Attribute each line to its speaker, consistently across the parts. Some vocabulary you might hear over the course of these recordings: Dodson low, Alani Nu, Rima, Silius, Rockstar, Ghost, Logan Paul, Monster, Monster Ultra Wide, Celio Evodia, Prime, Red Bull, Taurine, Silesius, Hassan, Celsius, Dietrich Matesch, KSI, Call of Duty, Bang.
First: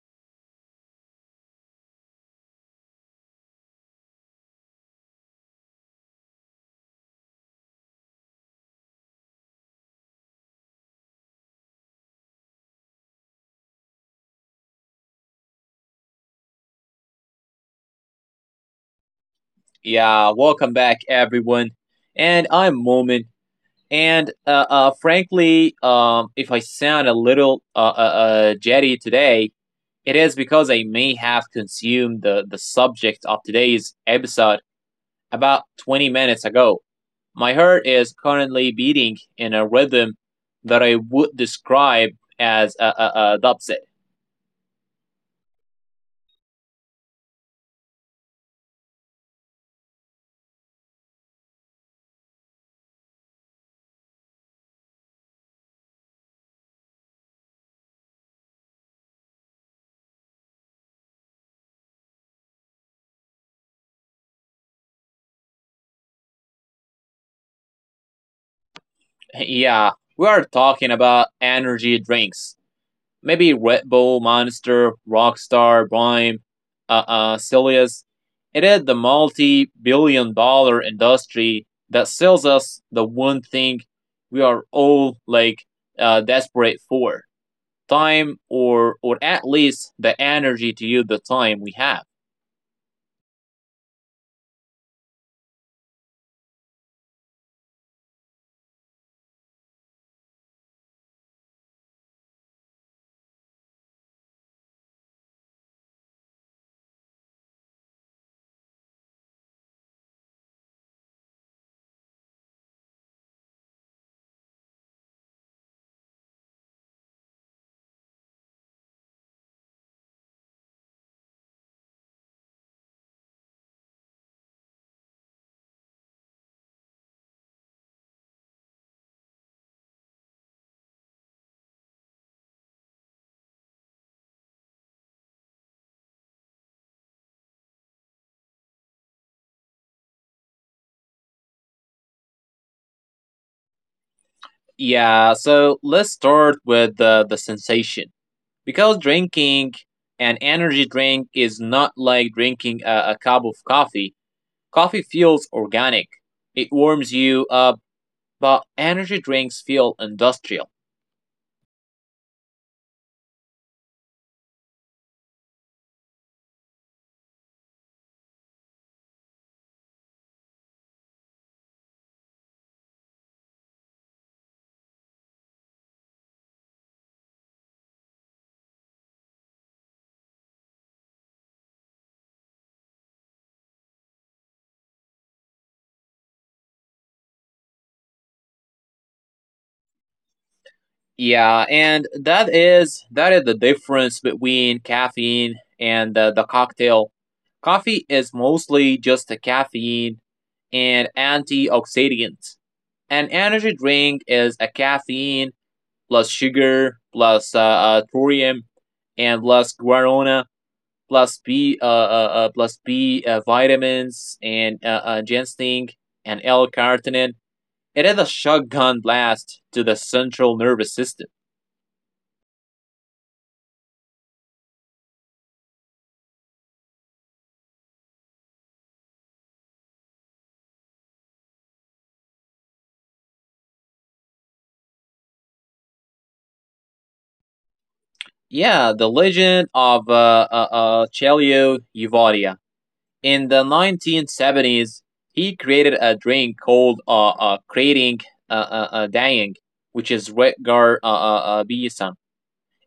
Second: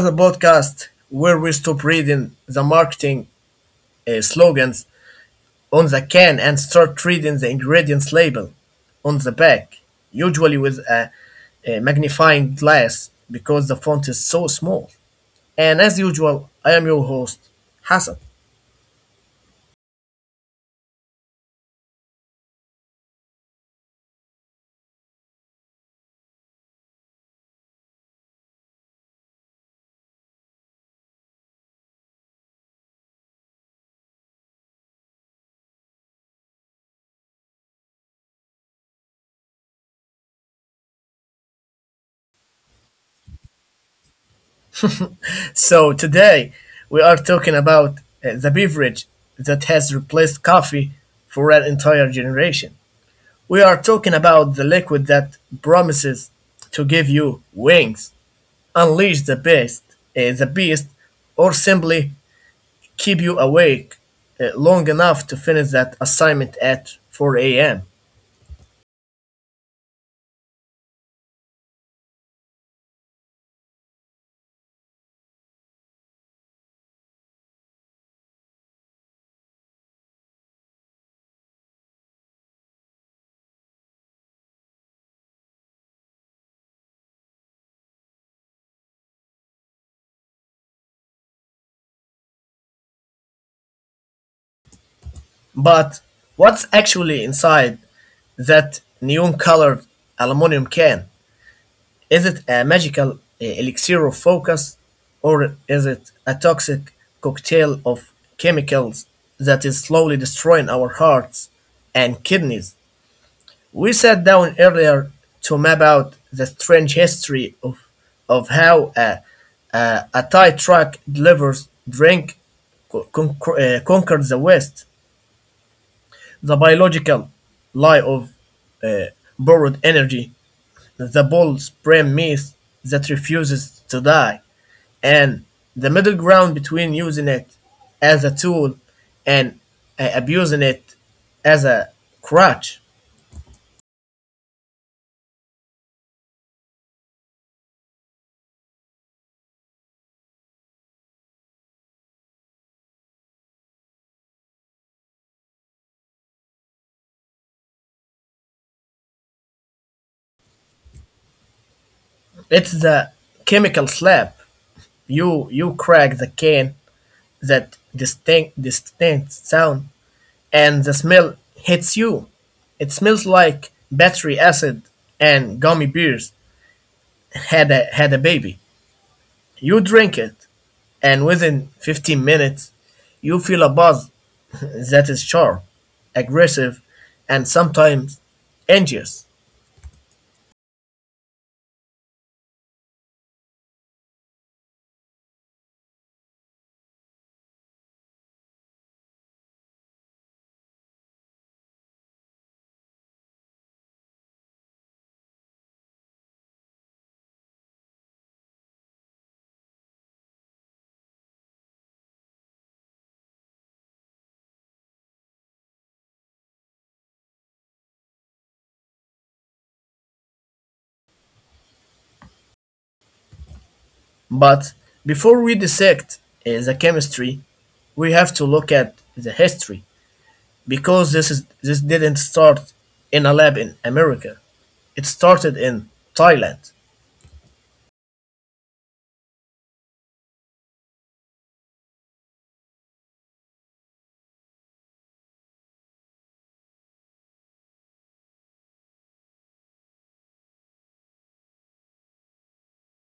Speaker 1: the podcast where we stop reading the marketing slogans on the can and start reading the ingredients label on the back, usually with a magnifying glass because the font is so small. And as usual, I am your host, Hassan.
Speaker 2: Yeah, welcome back, everyone. And I'm Moment. And frankly, if I sound a little jetty today, it is because I may have consumed the subject of today's episode about 20 minutes ago. My heart is currently beating in a rhythm that I would describe as a dubstep.
Speaker 1: So today we are talking about the beverage that has replaced coffee for an entire generation. We are talking about the liquid that promises to give you wings, unleash the beast, eh, the beast, or simply keep you awake long enough to finish that assignment at 4 a.m.
Speaker 2: Yeah, we are talking about energy drinks, maybe Red Bull, Monster, Rockstar, Prime, Silius. It is the multi billion dollar industry that sells us the one thing we are all desperate for time, or at least the energy to use the time we have.
Speaker 1: But what's actually inside that neon colored aluminum can? Is it a magical elixir of focus, or is it a toxic cocktail of chemicals that is slowly destroying our hearts and kidneys? We sat down earlier to map out the strange history of how a tight truck delivers drink conquered the West, the biological lie of uh, borrowed energy, the Bull's premise that refuses to die, and the middle ground between using it as a tool and abusing it as a crutch.
Speaker 2: Yeah, so let's start with the sensation, because drinking an energy drink is not like drinking a cup of coffee. Coffee feels organic. It warms you up, but energy drinks feel industrial.
Speaker 1: It's the chemical slap. You crack the can, that distinct sound, and the smell hits you. It smells like battery acid and gummy bears had a baby. You drink it, and within 15 minutes, you feel a buzz that is sharp, aggressive, and sometimes anxious.
Speaker 2: Yeah, and that is the difference between caffeine and the cocktail. Coffee is mostly just a caffeine and antioxidants. An energy drink is a caffeine plus sugar plus thorium and plus guarana plus B vitamins and ginseng and L-carnitine. It is a shotgun blast to the central nervous system.
Speaker 1: But before we dissect the chemistry, we have to look at the history because this didn't start in a lab in America. It started in Thailand.
Speaker 2: Yeah, the legend of Celio Evodia. In the 1970s, he created a drink called creating dying, which is Redgar Bison.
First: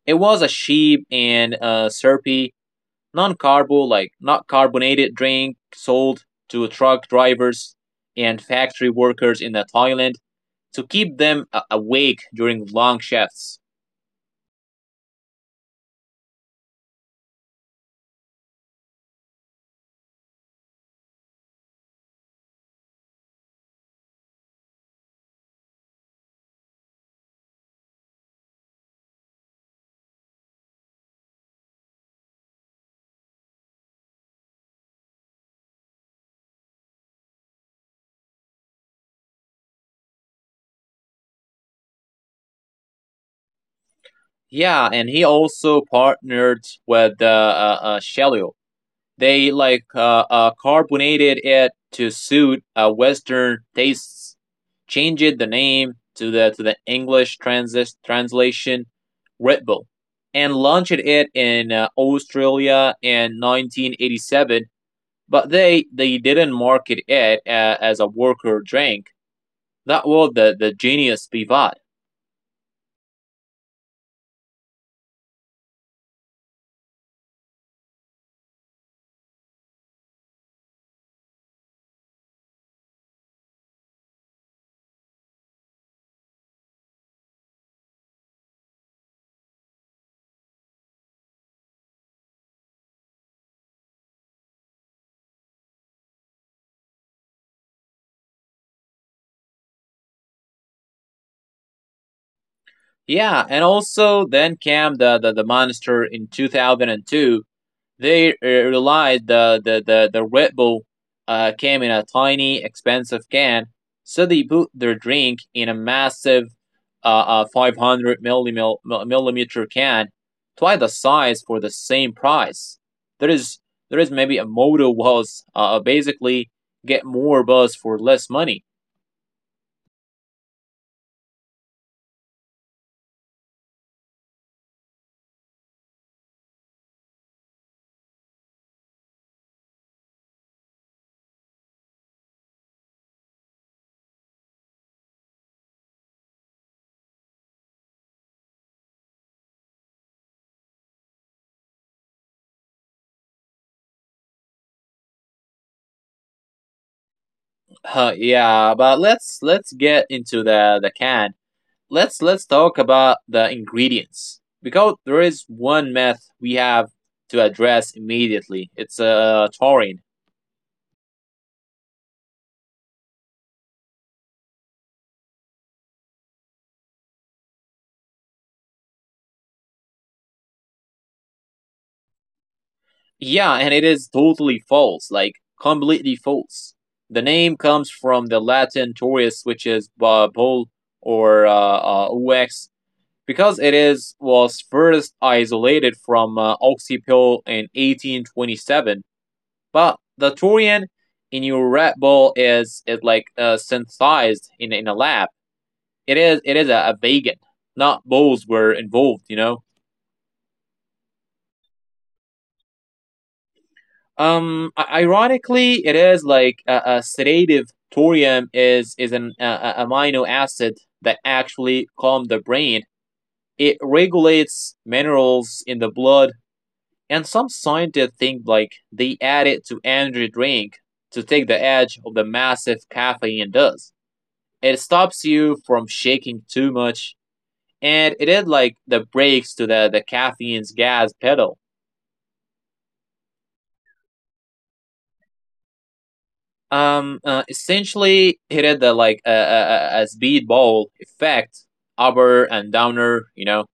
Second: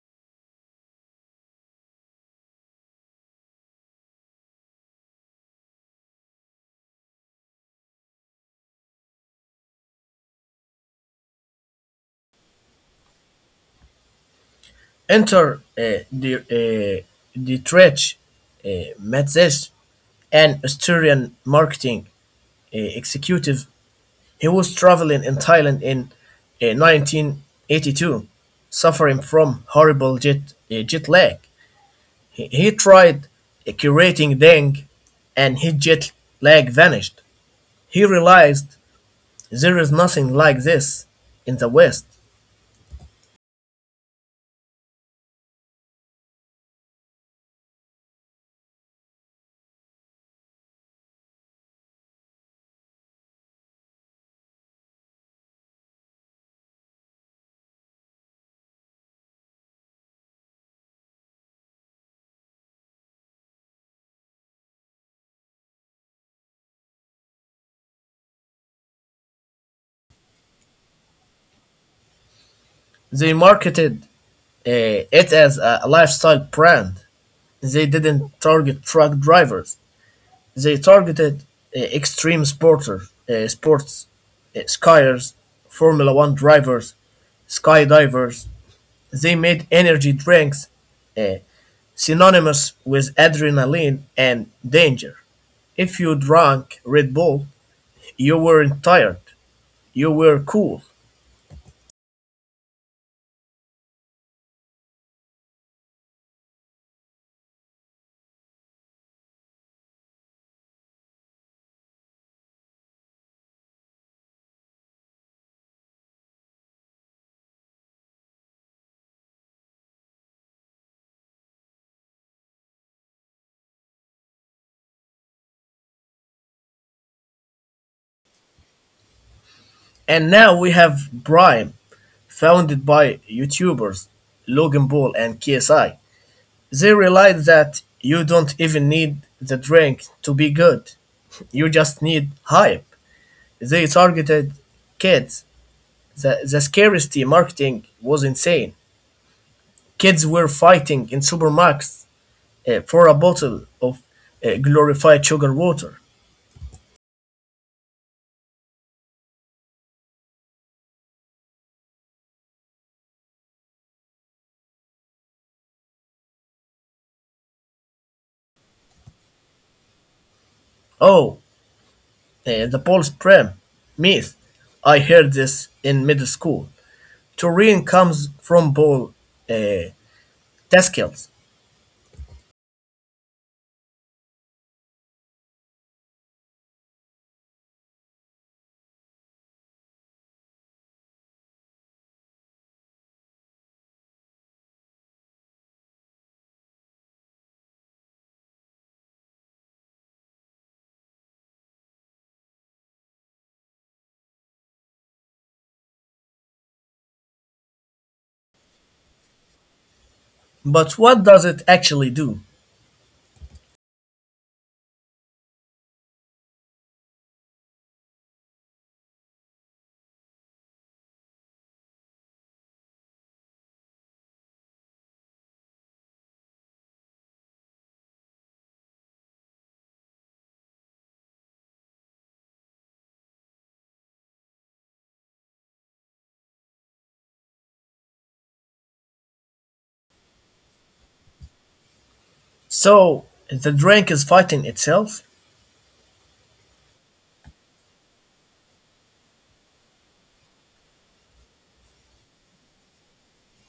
Speaker 2: It was a sheep and syrupy non-carbo like not carbonated drink sold to truck drivers and factory workers in Thailand to keep them awake during long shifts.
Speaker 1: Enter the Dietrich uh, Matesch, an Austrian marketing executive. He was traveling in Thailand in 1982, suffering from horrible jet lag. He tried curating Deng and his jet lag vanished. He realized there is nothing like this in the West.
Speaker 2: Yeah, and he also partnered with they carbonated it to suit Western tastes, changed the name to the English transis translation Red Bull, and launched it in Australia in 1987. But they didn't market it as a worker drink. That was the genius pivot.
Speaker 1: They marketed it as a lifestyle brand. They didn't target truck drivers. They targeted extreme sports, skiers, Formula One drivers, skydivers. They made energy drinks uh, synonymous with adrenaline and danger. If you drank Red Bull, you weren't tired, you were cool.
Speaker 2: Yeah, and also then came the monster in 2002. They realized the Red Bull came in a tiny, expensive can, so they put their drink in a massive uh, 500 millimeter can, twice the size for the same price. There is there is maybe a motto was basically get more buzz for less money.
Speaker 1: And now we have Prime, founded by YouTubers Logan Paul and KSI. They realize that you don't even need the drink to be good. You just need hype. They targeted kids. The scarcity marketing was insane. Kids were fighting in supermarkets for a bottle of glorified sugar water.
Speaker 2: Yeah, but let's get into the can. Let's talk about the ingredients, because there is one myth we have to address immediately. It's taurine.
Speaker 1: Oh, the Paul's Prem myth. I heard this in middle school. Taurine comes from Paul uh, Daskal's.
Speaker 2: Yeah, and it is totally false, like completely false. The name comes from the Latin taurus, which is bull or ox, because it is was first isolated from oxypill in 1827. But the taurine in your Red Bull is it like synthesized in a lab. It is a vegan. Not bulls were involved, you know.
Speaker 1: But what does it actually do?
Speaker 2: Um, ironically, it is like a, sedative. Thorium is an amino acid that actually calms the brain. It regulates minerals in the blood, and some scientists think like they add it to energy drink to take the edge of the massive caffeine does. It stops you from shaking too much, and it is like the brakes to the caffeine's gas pedal.
Speaker 1: So the drink is fighting itself.
Speaker 2: Essentially, it had the like a speedball effect, upper and downer. You know.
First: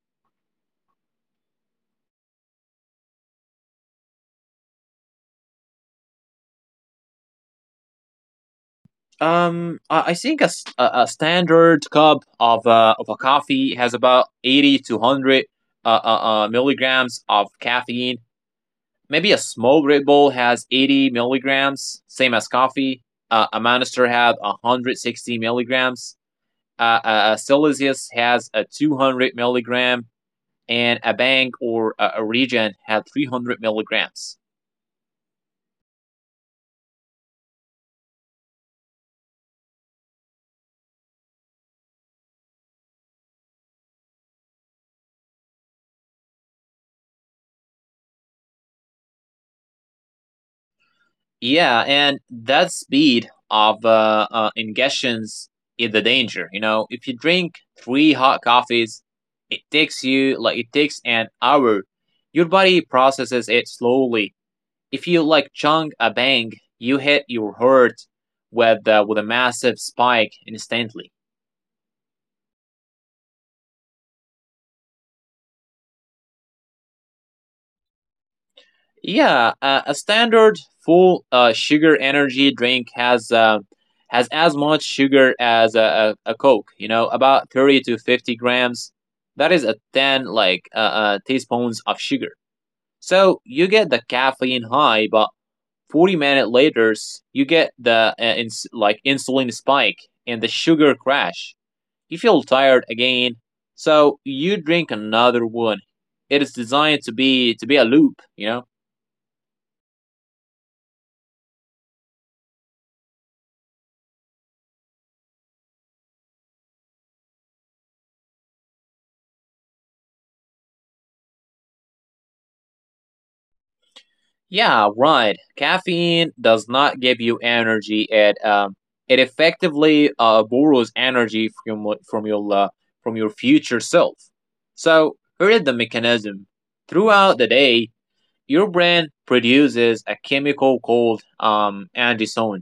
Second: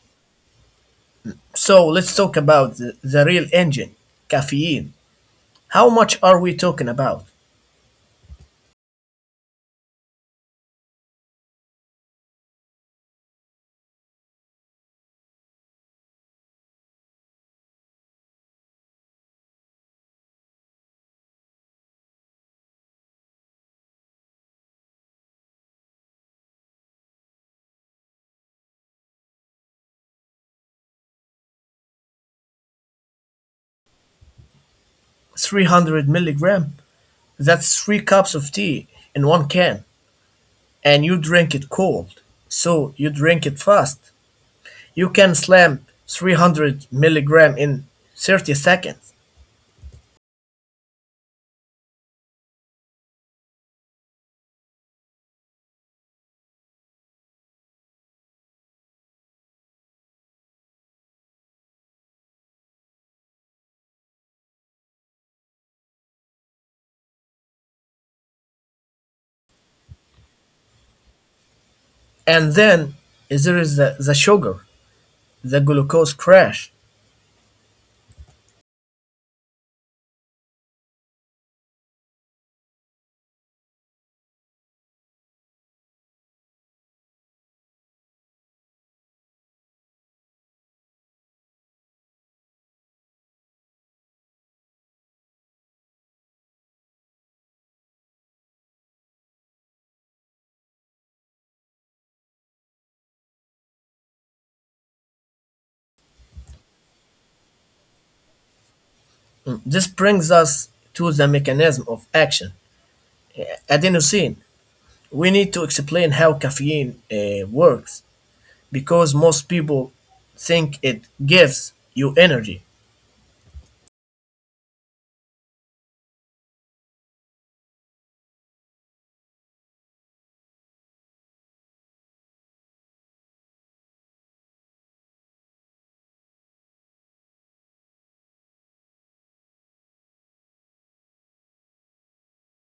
Speaker 1: So let's talk about the real engine, caffeine. How much are we talking about?
Speaker 2: I think a standard cup of a coffee has about 80 to hundred uh, uh, milligrams of caffeine. Maybe a small Red Bull has 80 milligrams, same as coffee. A Monster had 160 milligrams. Celsius has a 200 milligram, and a bank or region had 300 milligrams.
Speaker 1: 300 milligram? That's three cups of tea in one can. And you drink it cold. So you drink it fast. You can slam 300 milligram in 30 seconds.
Speaker 2: Yeah, and that speed of ingestions is the danger. You know, if you drink three hot coffees, it takes an hour. Your body processes it slowly. If you like chunk a bang, you hit your heart with a massive spike instantly.
Speaker 1: And then there is the sugar, the glucose crash.
Speaker 2: Yeah, a standard full sugar energy drink has as much sugar as a Coke. You know, about 30 to 50 grams. That is a ten like teaspoons of sugar. So you get the caffeine high, but 40 minutes later you get the insulin spike and the sugar crash. You feel tired again, so you drink another one. It is designed to be a loop. You know.
Speaker 1: This brings us to the mechanism of action, adenosine. We need to explain how caffeine works because most people think it gives you energy.
Speaker 2: Yeah, right. Caffeine does not give you energy. It effectively borrows energy from from your future self. So here is the mechanism. Throughout the day, your brain produces a chemical called andesone,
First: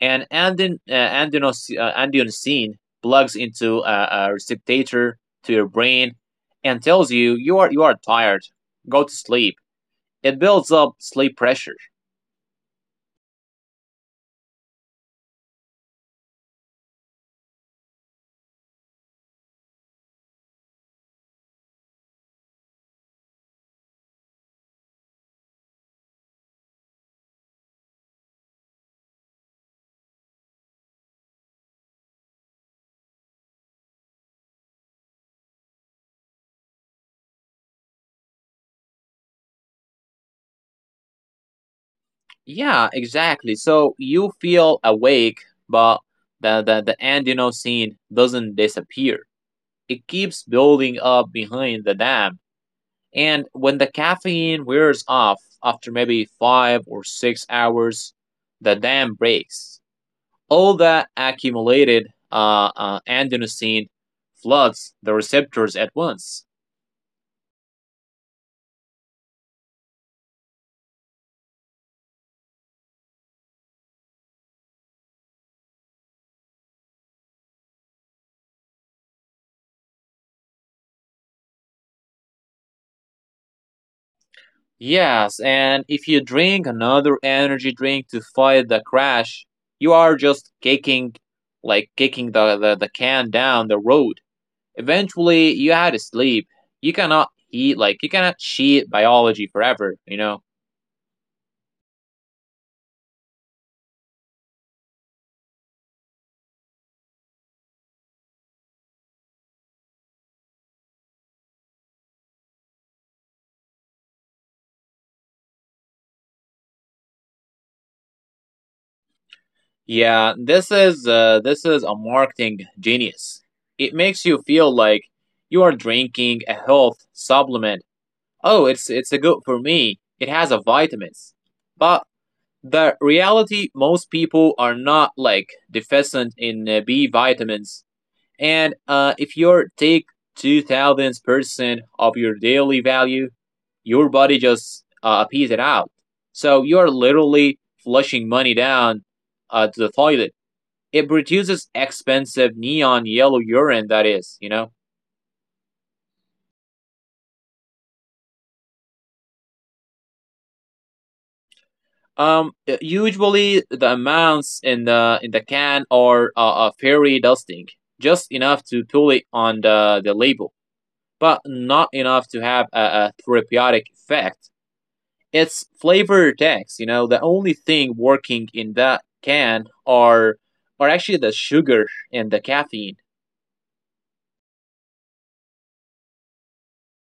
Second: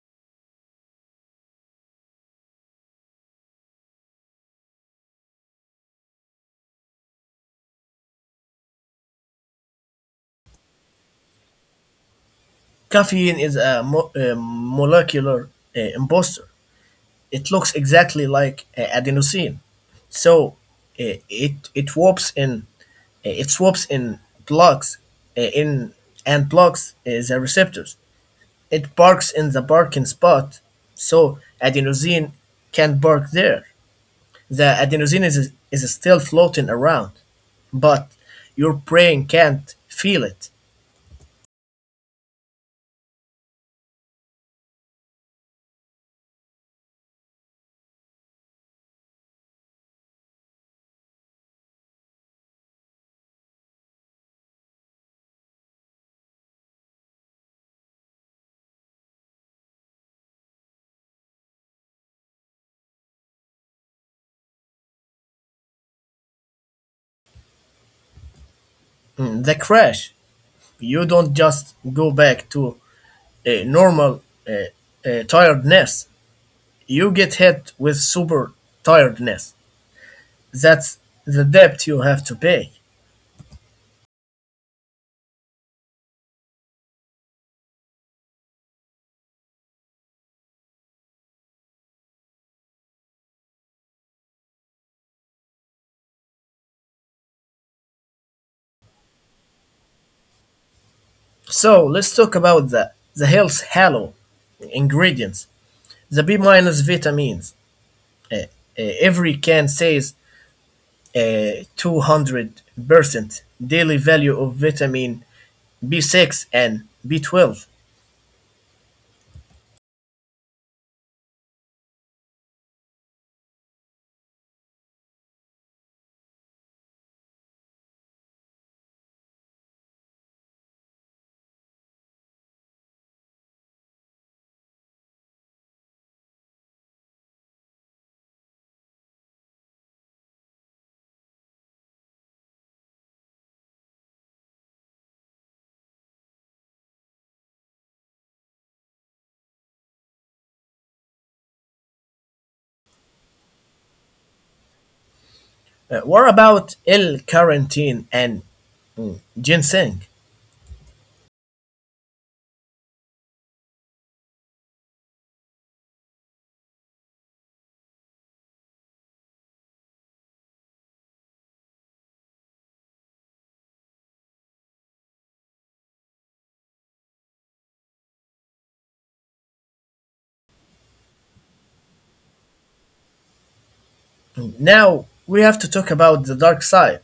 Speaker 2: and andionicine plugs into a receptor to your brain and tells you you are tired. Go to sleep. It builds up sleep pressure.
Speaker 1: Caffeine is a molecular imposter. It looks exactly like adenosine, so uh, it it warps in it swaps in blocks in and blocks the receptors. It barks in the barking spot, so adenosine can bark there. The adenosine is still floating around, but your brain can't feel it.
Speaker 2: Yeah, exactly. So you feel awake, but the Andino scene doesn't disappear. It keeps building up behind the dam. And when the caffeine wears off after maybe 5 or 6 hours, the dam breaks. All that accumulated adenosine floods the receptors at once.
Speaker 1: Mm, the crash, you don't just go back to a normal uh, tiredness, you get hit with super tiredness. That's the debt you have to pay.
Speaker 2: Yes, and if you drink another energy drink to fight the crash, you are just kicking the can down the road. Eventually, you had to sleep. You cannot eat, like you cannot cheat biology forever. You know.
Speaker 1: So let's talk about the health halo ingredients, the B minus vitamins. Uh, every can says 200% daily value of vitamin B6 and B12.
Speaker 2: Yeah, this is this is a marketing genius. It makes you feel like you are drinking a health supplement. Oh, it's a good for me. It has a vitamins, but the reality most people are not like deficient in b vitamins, and if you take 2000% of your daily value, your body just pees it out, so you're literally flushing money down to the toilet. It produces expensive neon yellow urine, that is, you know.
Speaker 1: What about L carnitine and mm, ginseng?
Speaker 2: Usually the amounts in the can are very dusting, just enough to pull it on the label, but not enough to have a therapeutic effect. It's flavor text, you know. The only thing working in that can are actually the sugar and the caffeine.
Speaker 1: Mm, now we have to talk about the dark side,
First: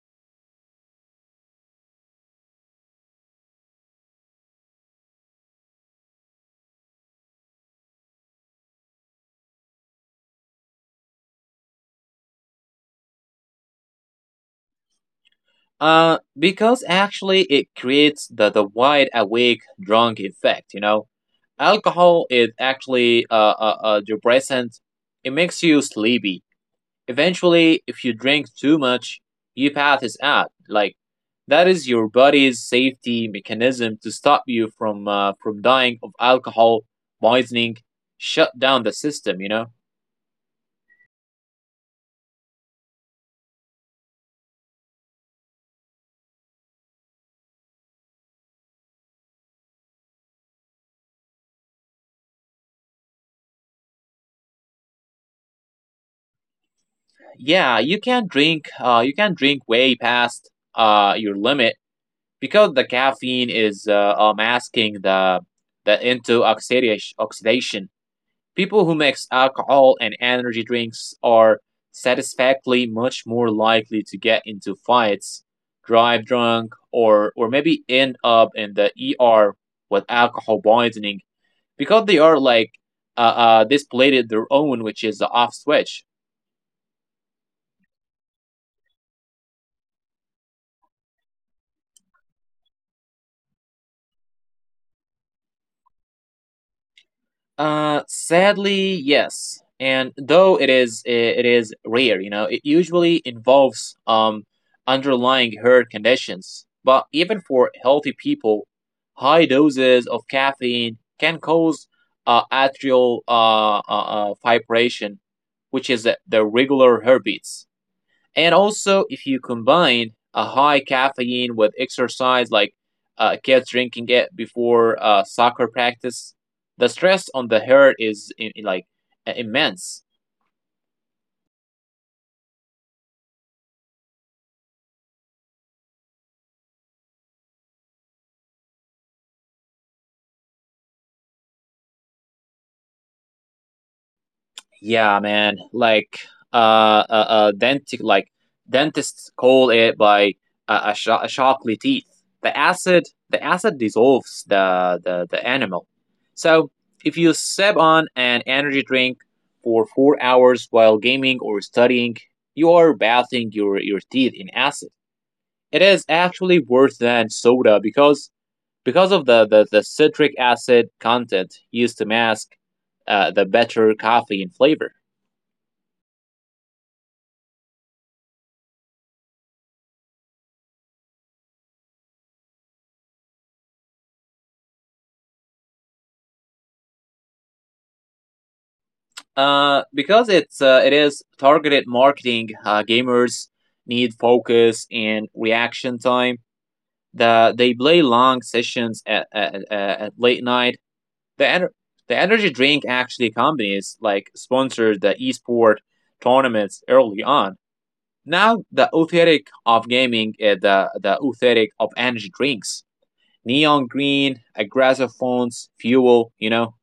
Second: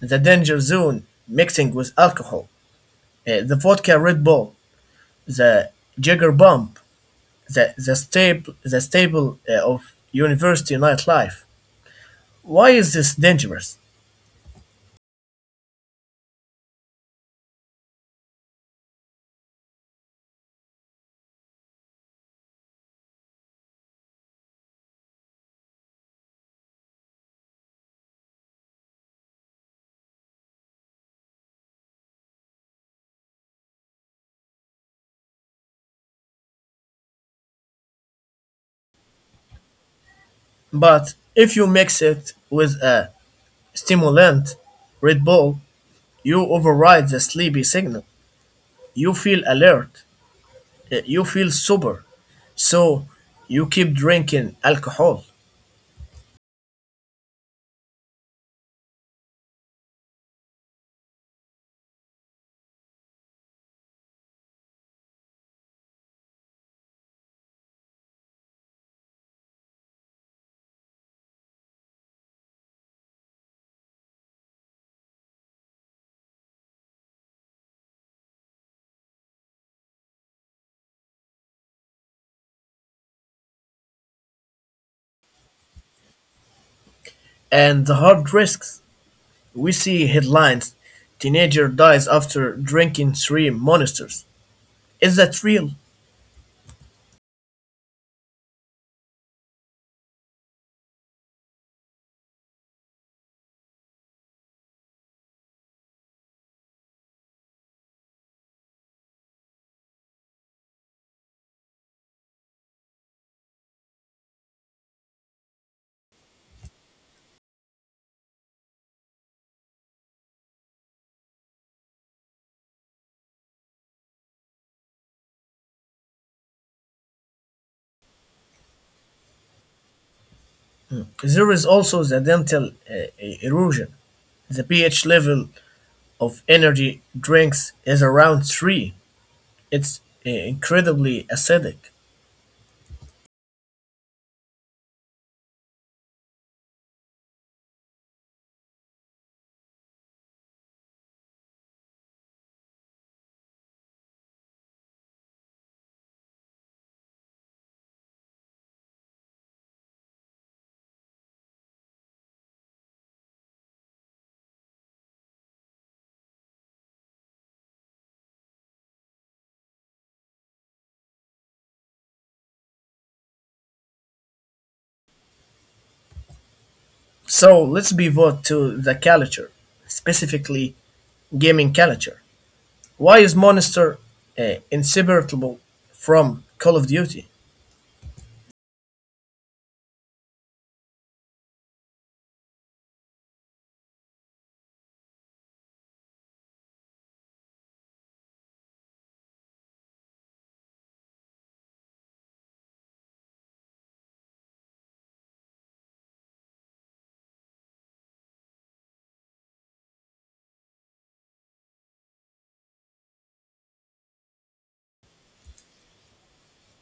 Speaker 1: the danger zone, mixing with alcohol, the vodka Red Bull, the Jagger Bump, the staple of university nightlife. Why is this dangerous?
Speaker 2: Because actually it creates the wide awake drunk effect, you know. Alcohol is actually a depressant. It makes you sleepy. Eventually, if you drink too much, you pass out. That is your body's safety mechanism to stop you from dying of alcohol poisoning. Shut down the system. You know.
Speaker 1: But if you mix it with a stimulant, Red Bull, you override the sleepy signal. You feel alert. You feel sober. So you keep drinking alcohol.
Speaker 2: Yeah, you can't drink. You can't drink way past your limit, because the caffeine is masking the into oxidation. People who mix alcohol and energy drinks are satisfactorily much more likely to get into fights, drive drunk, or maybe end up in the ER with alcohol poisoning, because they are displayed their own, which is the off switch.
Speaker 1: And the heart risks. We see headlines, teenager dies after drinking three monsters. Is that real?
Speaker 2: Sadly, yes. And though it is rare, you know, it usually involves underlying herd conditions. But even for healthy people, high doses of caffeine can cause atrial fibrillation, which is the regular heartbeats. And also, if you combine a high caffeine with exercise, like kids drinking it before soccer practice, the stress on the heart is immense.
Speaker 1: There is also the dental erosion. The pH level of energy drinks is around 3. It's incredibly acidic.
Speaker 2: Yeah, man. Uh, uh, uh denti- like dentists call it by a sharply teeth. The acid, the acid dissolves the animal. So if you sip on an energy drink for 4 hours while gaming or studying, you are bathing your teeth in acid. It is actually worse than soda because of the citric acid content used to mask the better coffee in flavor.
Speaker 1: So let's pivot to the culture, specifically gaming culture. Why is Monster inseparable from Call of Duty?
Speaker 2: Because it's it is targeted marketing. Gamers need focus and reaction time. They play long sessions at, at late night. The ener- the energy drink actually companies like sponsored the esport tournaments early on. Now the aesthetic of gaming is the aesthetic of energy drinks. Neon green, aggressive fonts, fuel. You know.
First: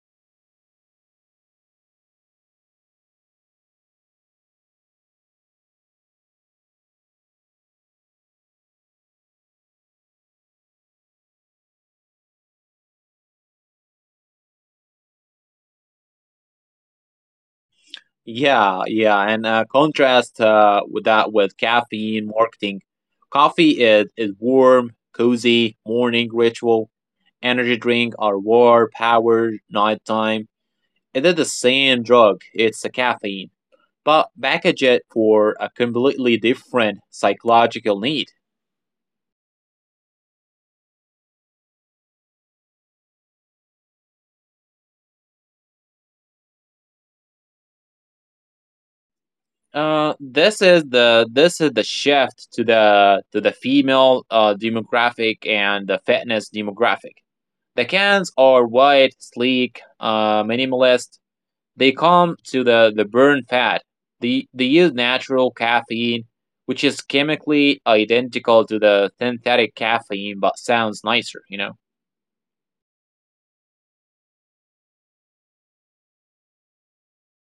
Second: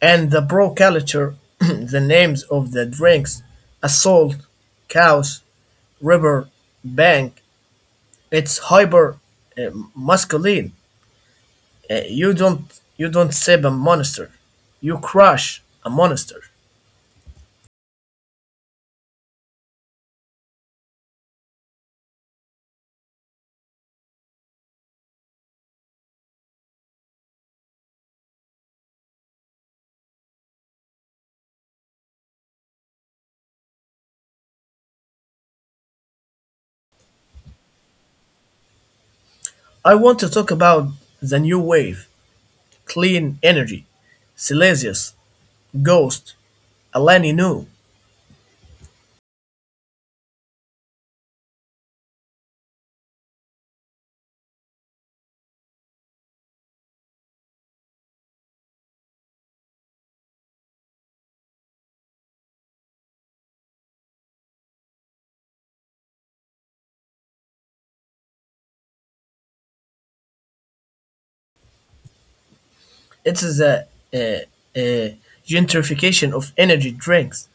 Speaker 1: And the bro culture, the names of the drinks, Assault, Chaos, River, Bank, it's hyper uh, masculine. You don't save a monster, you crush a monster.
Speaker 2: Yeah, yeah, and contrast with that with caffeine marketing. Coffee is warm, cozy, morning ritual. Energy drink are war, power, nighttime. It is the same drug. It's a caffeine, but package it for a completely different psychological need.
Speaker 1: I want to talk about the new wave, clean energy, Silesius, Ghost, Alani Nu.
Speaker 2: This is the shift to the female demographic and the fitness demographic. The cans are white, sleek, minimalist. They come to the burn fat. They use natural caffeine, which is chemically identical to the synthetic caffeine but sounds nicer, you know?
Speaker 1: It is a, a gentrification of energy drinks.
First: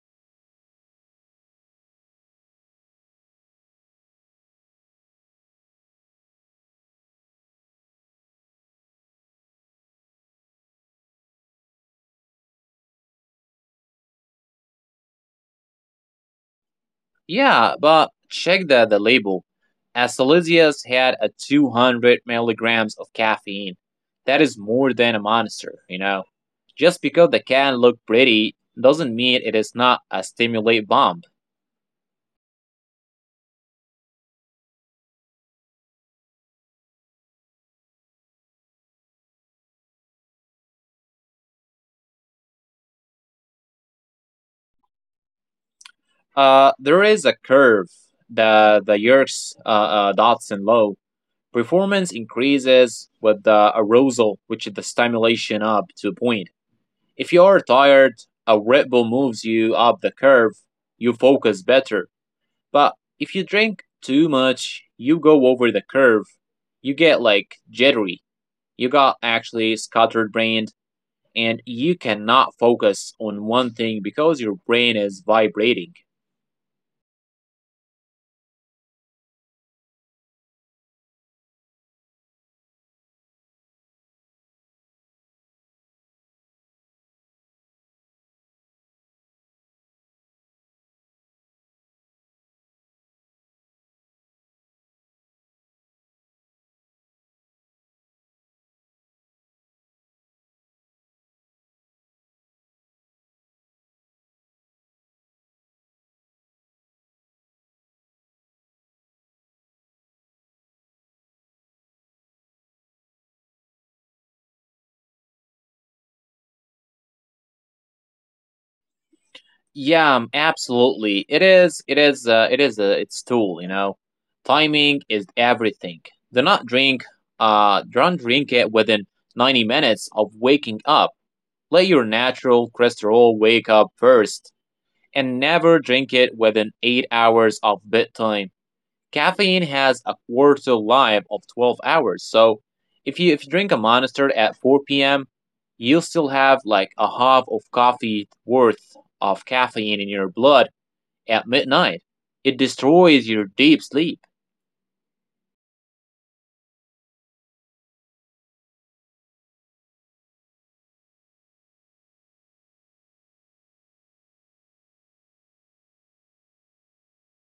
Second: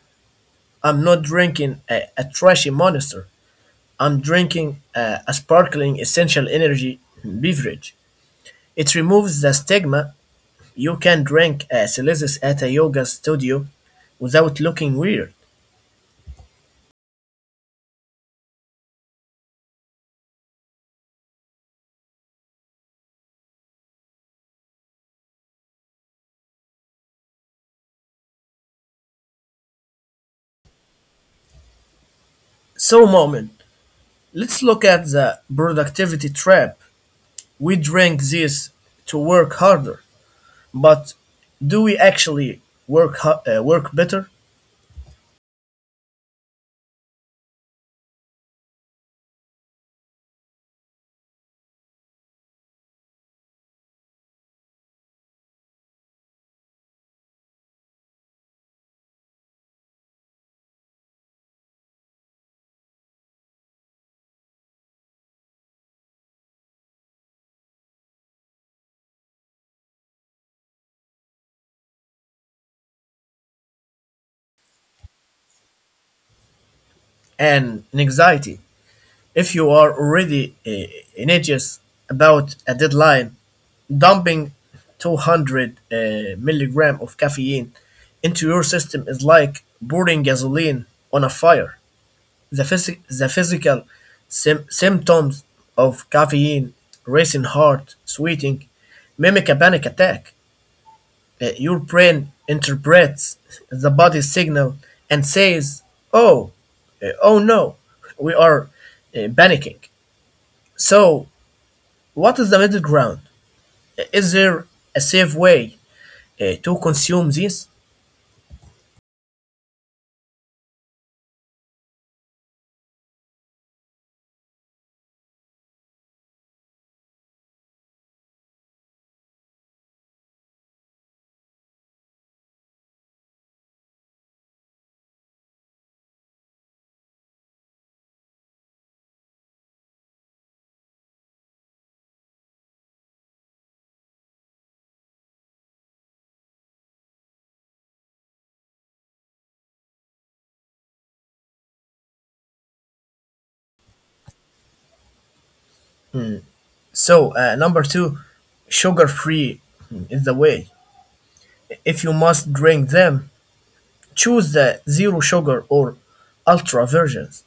Speaker 1: I'm not drinking a trashy monster. I'm drinking a sparkling essential energy beverage. It removes the stigma. You can drink a Celsius at a yoga studio without looking weird.
Speaker 2: Yeah, but check the label. Asalisius had a 200 milligrams of caffeine. That is more than a monster, you know? Just because the can looked pretty doesn't mean it is not a stimulate bomb.
Speaker 1: So, moment, let's look at the productivity trap. We drink this to work harder. But do we actually work better?
Speaker 2: There is a curve that the years Dodson low. Performance increases with the arousal, which is the stimulation up to a point. If you are tired, a Red Bull moves you up the curve. You focus better. But if you drink too much, you go over the curve. You get like jittery. You got actually scattered brain, and you cannot focus on one thing because your brain is vibrating.
Speaker 1: And in anxiety, if you are already anxious about a deadline, dumping 200 milligram of caffeine into your system is like pouring gasoline on a fire. The physical symptoms of caffeine, racing heart, sweating, mimic a panic attack. Your brain interprets the body signal and says, "Oh, oh no, we are panicking." So, what is the middle ground? Is there a safe way to consume this?
Speaker 2: Yeah, absolutely. It is. It is. It's tool. You know, timing is everything. Do not drink. Don't drink it within 90 minutes of waking up. Let your natural cholesterol wake up first, and never drink it within 8 hours of bedtime. Caffeine has a quarter life of 12 hours. So if you drink a monster at 4 p.m., you'll still have like a half of coffee worth of caffeine in your blood at midnight. It destroys your deep sleep.
Speaker 1: So, number two, sugar-free is the way. If you must drink them, choose the zero sugar or ultra versions.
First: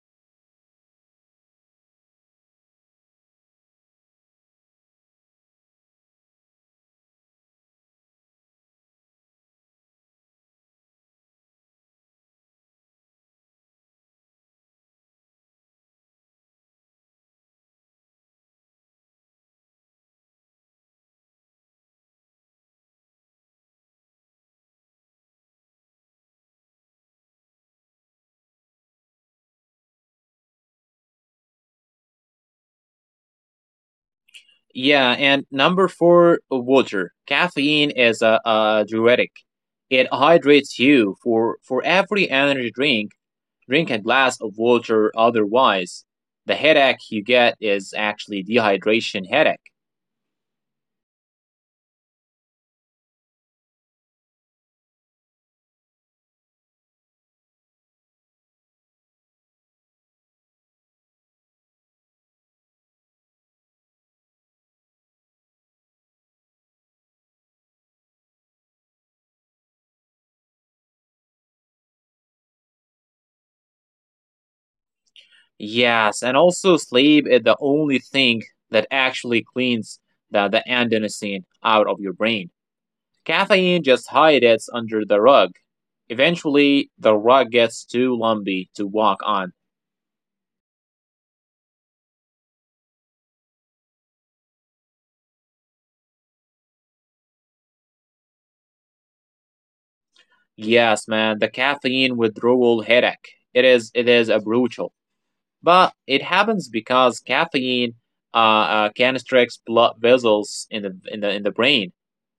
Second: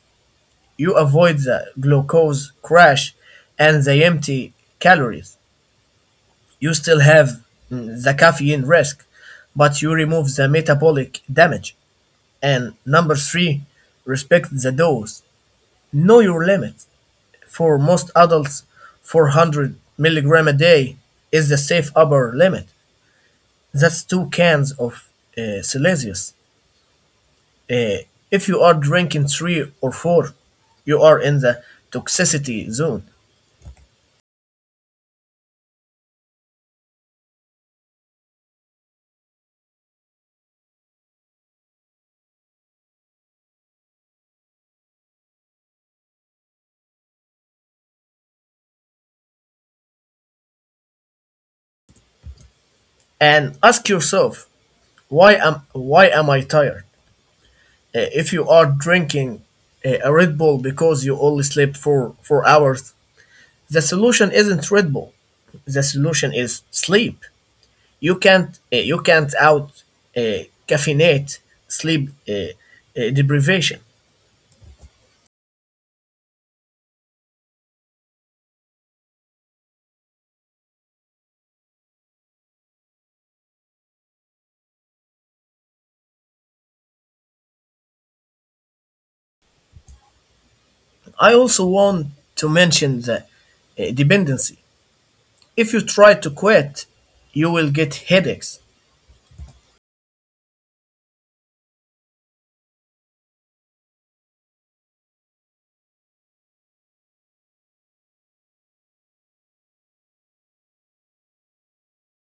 Speaker 1: You avoid the glucose crash and the empty calories. You still have the caffeine risk, but you remove the metabolic damage. And number three, respect the dose. Know your limit. For most adults, 400 milligram a day is the safe upper limit. That's two cans of Celsius. Uh, if you are drinking three or four, you are in the toxicity zone.
Speaker 2: Yeah, and number four, water. Caffeine is a diuretic. It hydrates you. For every energy drink, drink a glass of water. Otherwise, the headache you get is actually dehydration headache.
Speaker 1: And ask yourself, why am I tired? If you are drinking a Red Bull because you only slept for 4 hours, the solution isn't Red Bull. The solution is sleep. You can't out caffeinate sleep deprivation.
Speaker 2: Yes, and also sleep is the only thing that actually cleans the adenosine out of your brain. Caffeine just hides it under the rug. Eventually, the rug gets too lumpy to walk on.
Speaker 1: I also want to mention the dependency. If you try to quit, you will get headaches.
Speaker 2: Yes, man, the caffeine withdrawal headache. It is a brutal, but it happens because caffeine constricts blood vessels in the in the brain.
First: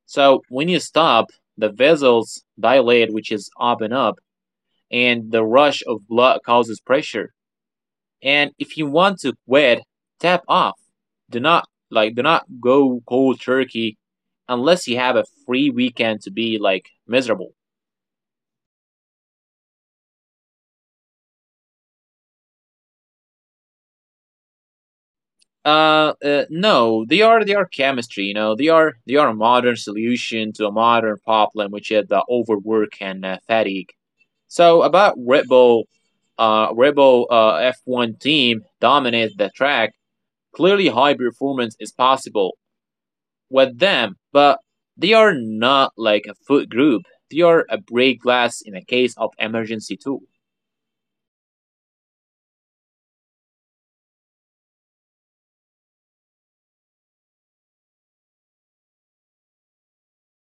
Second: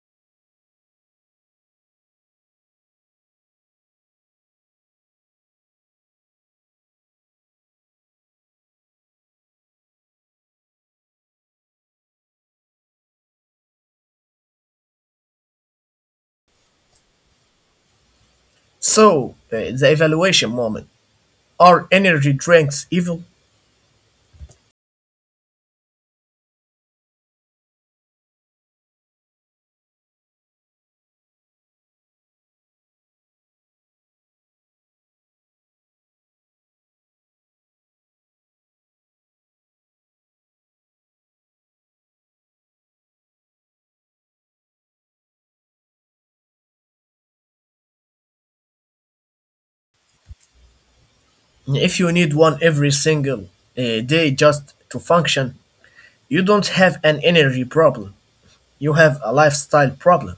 Speaker 2: So when you stop, the vessels dilate, which is open up, and the rush of blood causes pressure. And if you want to quit, tap off. Do not go cold turkey unless you have a free weekend to be like miserable.
Speaker 1: So, the evaluation moment: are energy drinks evil?
Speaker 2: No, they are chemistry, you know. They are a modern solution to a modern problem, which is the overwork and fatigue. So about Red Bull, Red Bull F1 team dominates the track, clearly high performance is possible with them, but they are not like a food group. They are a break glass in a case of emergency too.
Speaker 1: If you need one every single day just to function, you don't have an energy problem. You have a lifestyle problem.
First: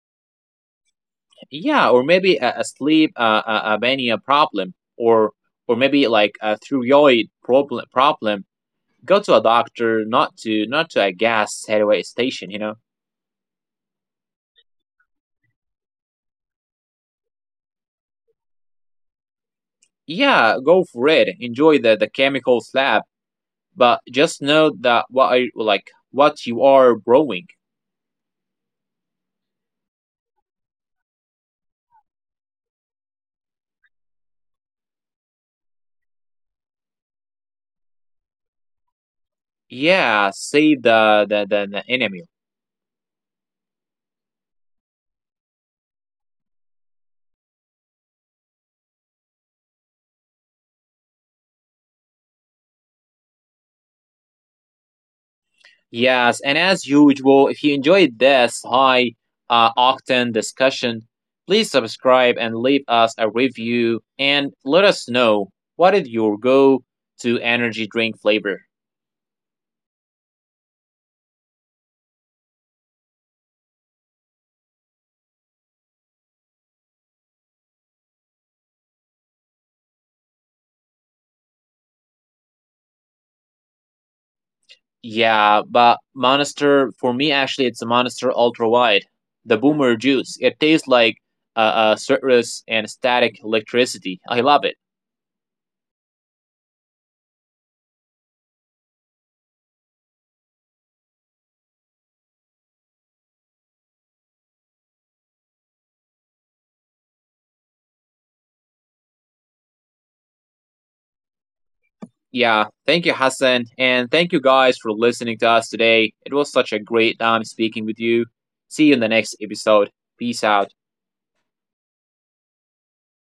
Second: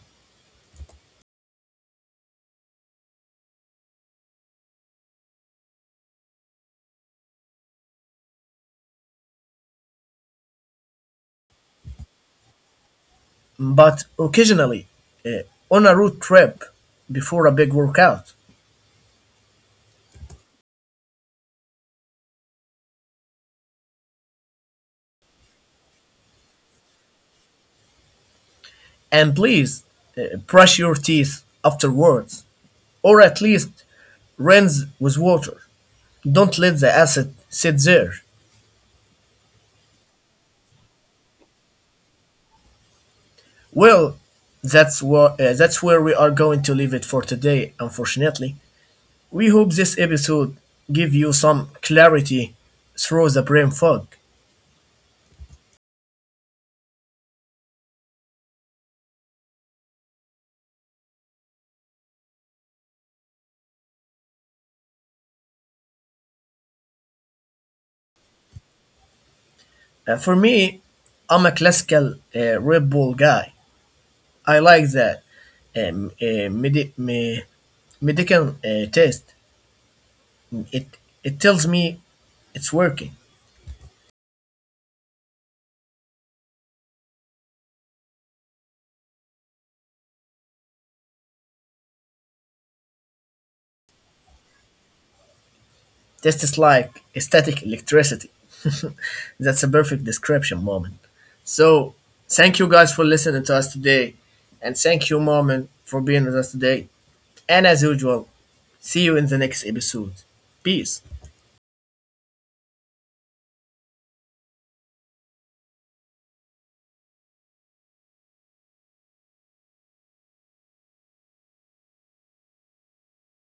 Speaker 2: Yeah, or maybe a sleep a mania problem, or maybe like a thyroid problem. Problem. Go to a doctor, not to a gas railway station. You know.
Speaker 1: But occasionally, uh, on a road trip before a big workout,
Speaker 2: Yeah, go for it. Enjoy the chemical slab, but just know that what I like what you are growing.
Speaker 1: and please brush your teeth afterwards, or at least rinse with water. Don't let the acid sit there.
Speaker 2: Yeah, save the enemy.
Speaker 1: Well, that's where we are going to leave it for today, unfortunately. We hope this episode give you some clarity through the brain fog.
Speaker 2: Yes, and as usual, if you enjoyed this high octane discussion, please subscribe and leave us a review and let us know what is your go to energy drink flavor.
Speaker 1: For me, I'm a classical Red Bull guy. I like the um, uh, medi- me- medical test. It it tells me it's working.
Speaker 2: Yeah, but Monster, for me, actually, it's a Monster Ultra Wide, the Boomer Juice. It tastes like citrus and static electricity. I love it.
Speaker 1: Test is like static electricity. That's a perfect description, moment. So thank you guys for listening to us today, and thank you, moment, for being with us today. And as usual, see you in the next episode. Peace.
Speaker 2: Yeah, thank you, Hassan. And thank you guys for listening to us today. It was such a great time speaking with you. See you in the next episode. Peace out.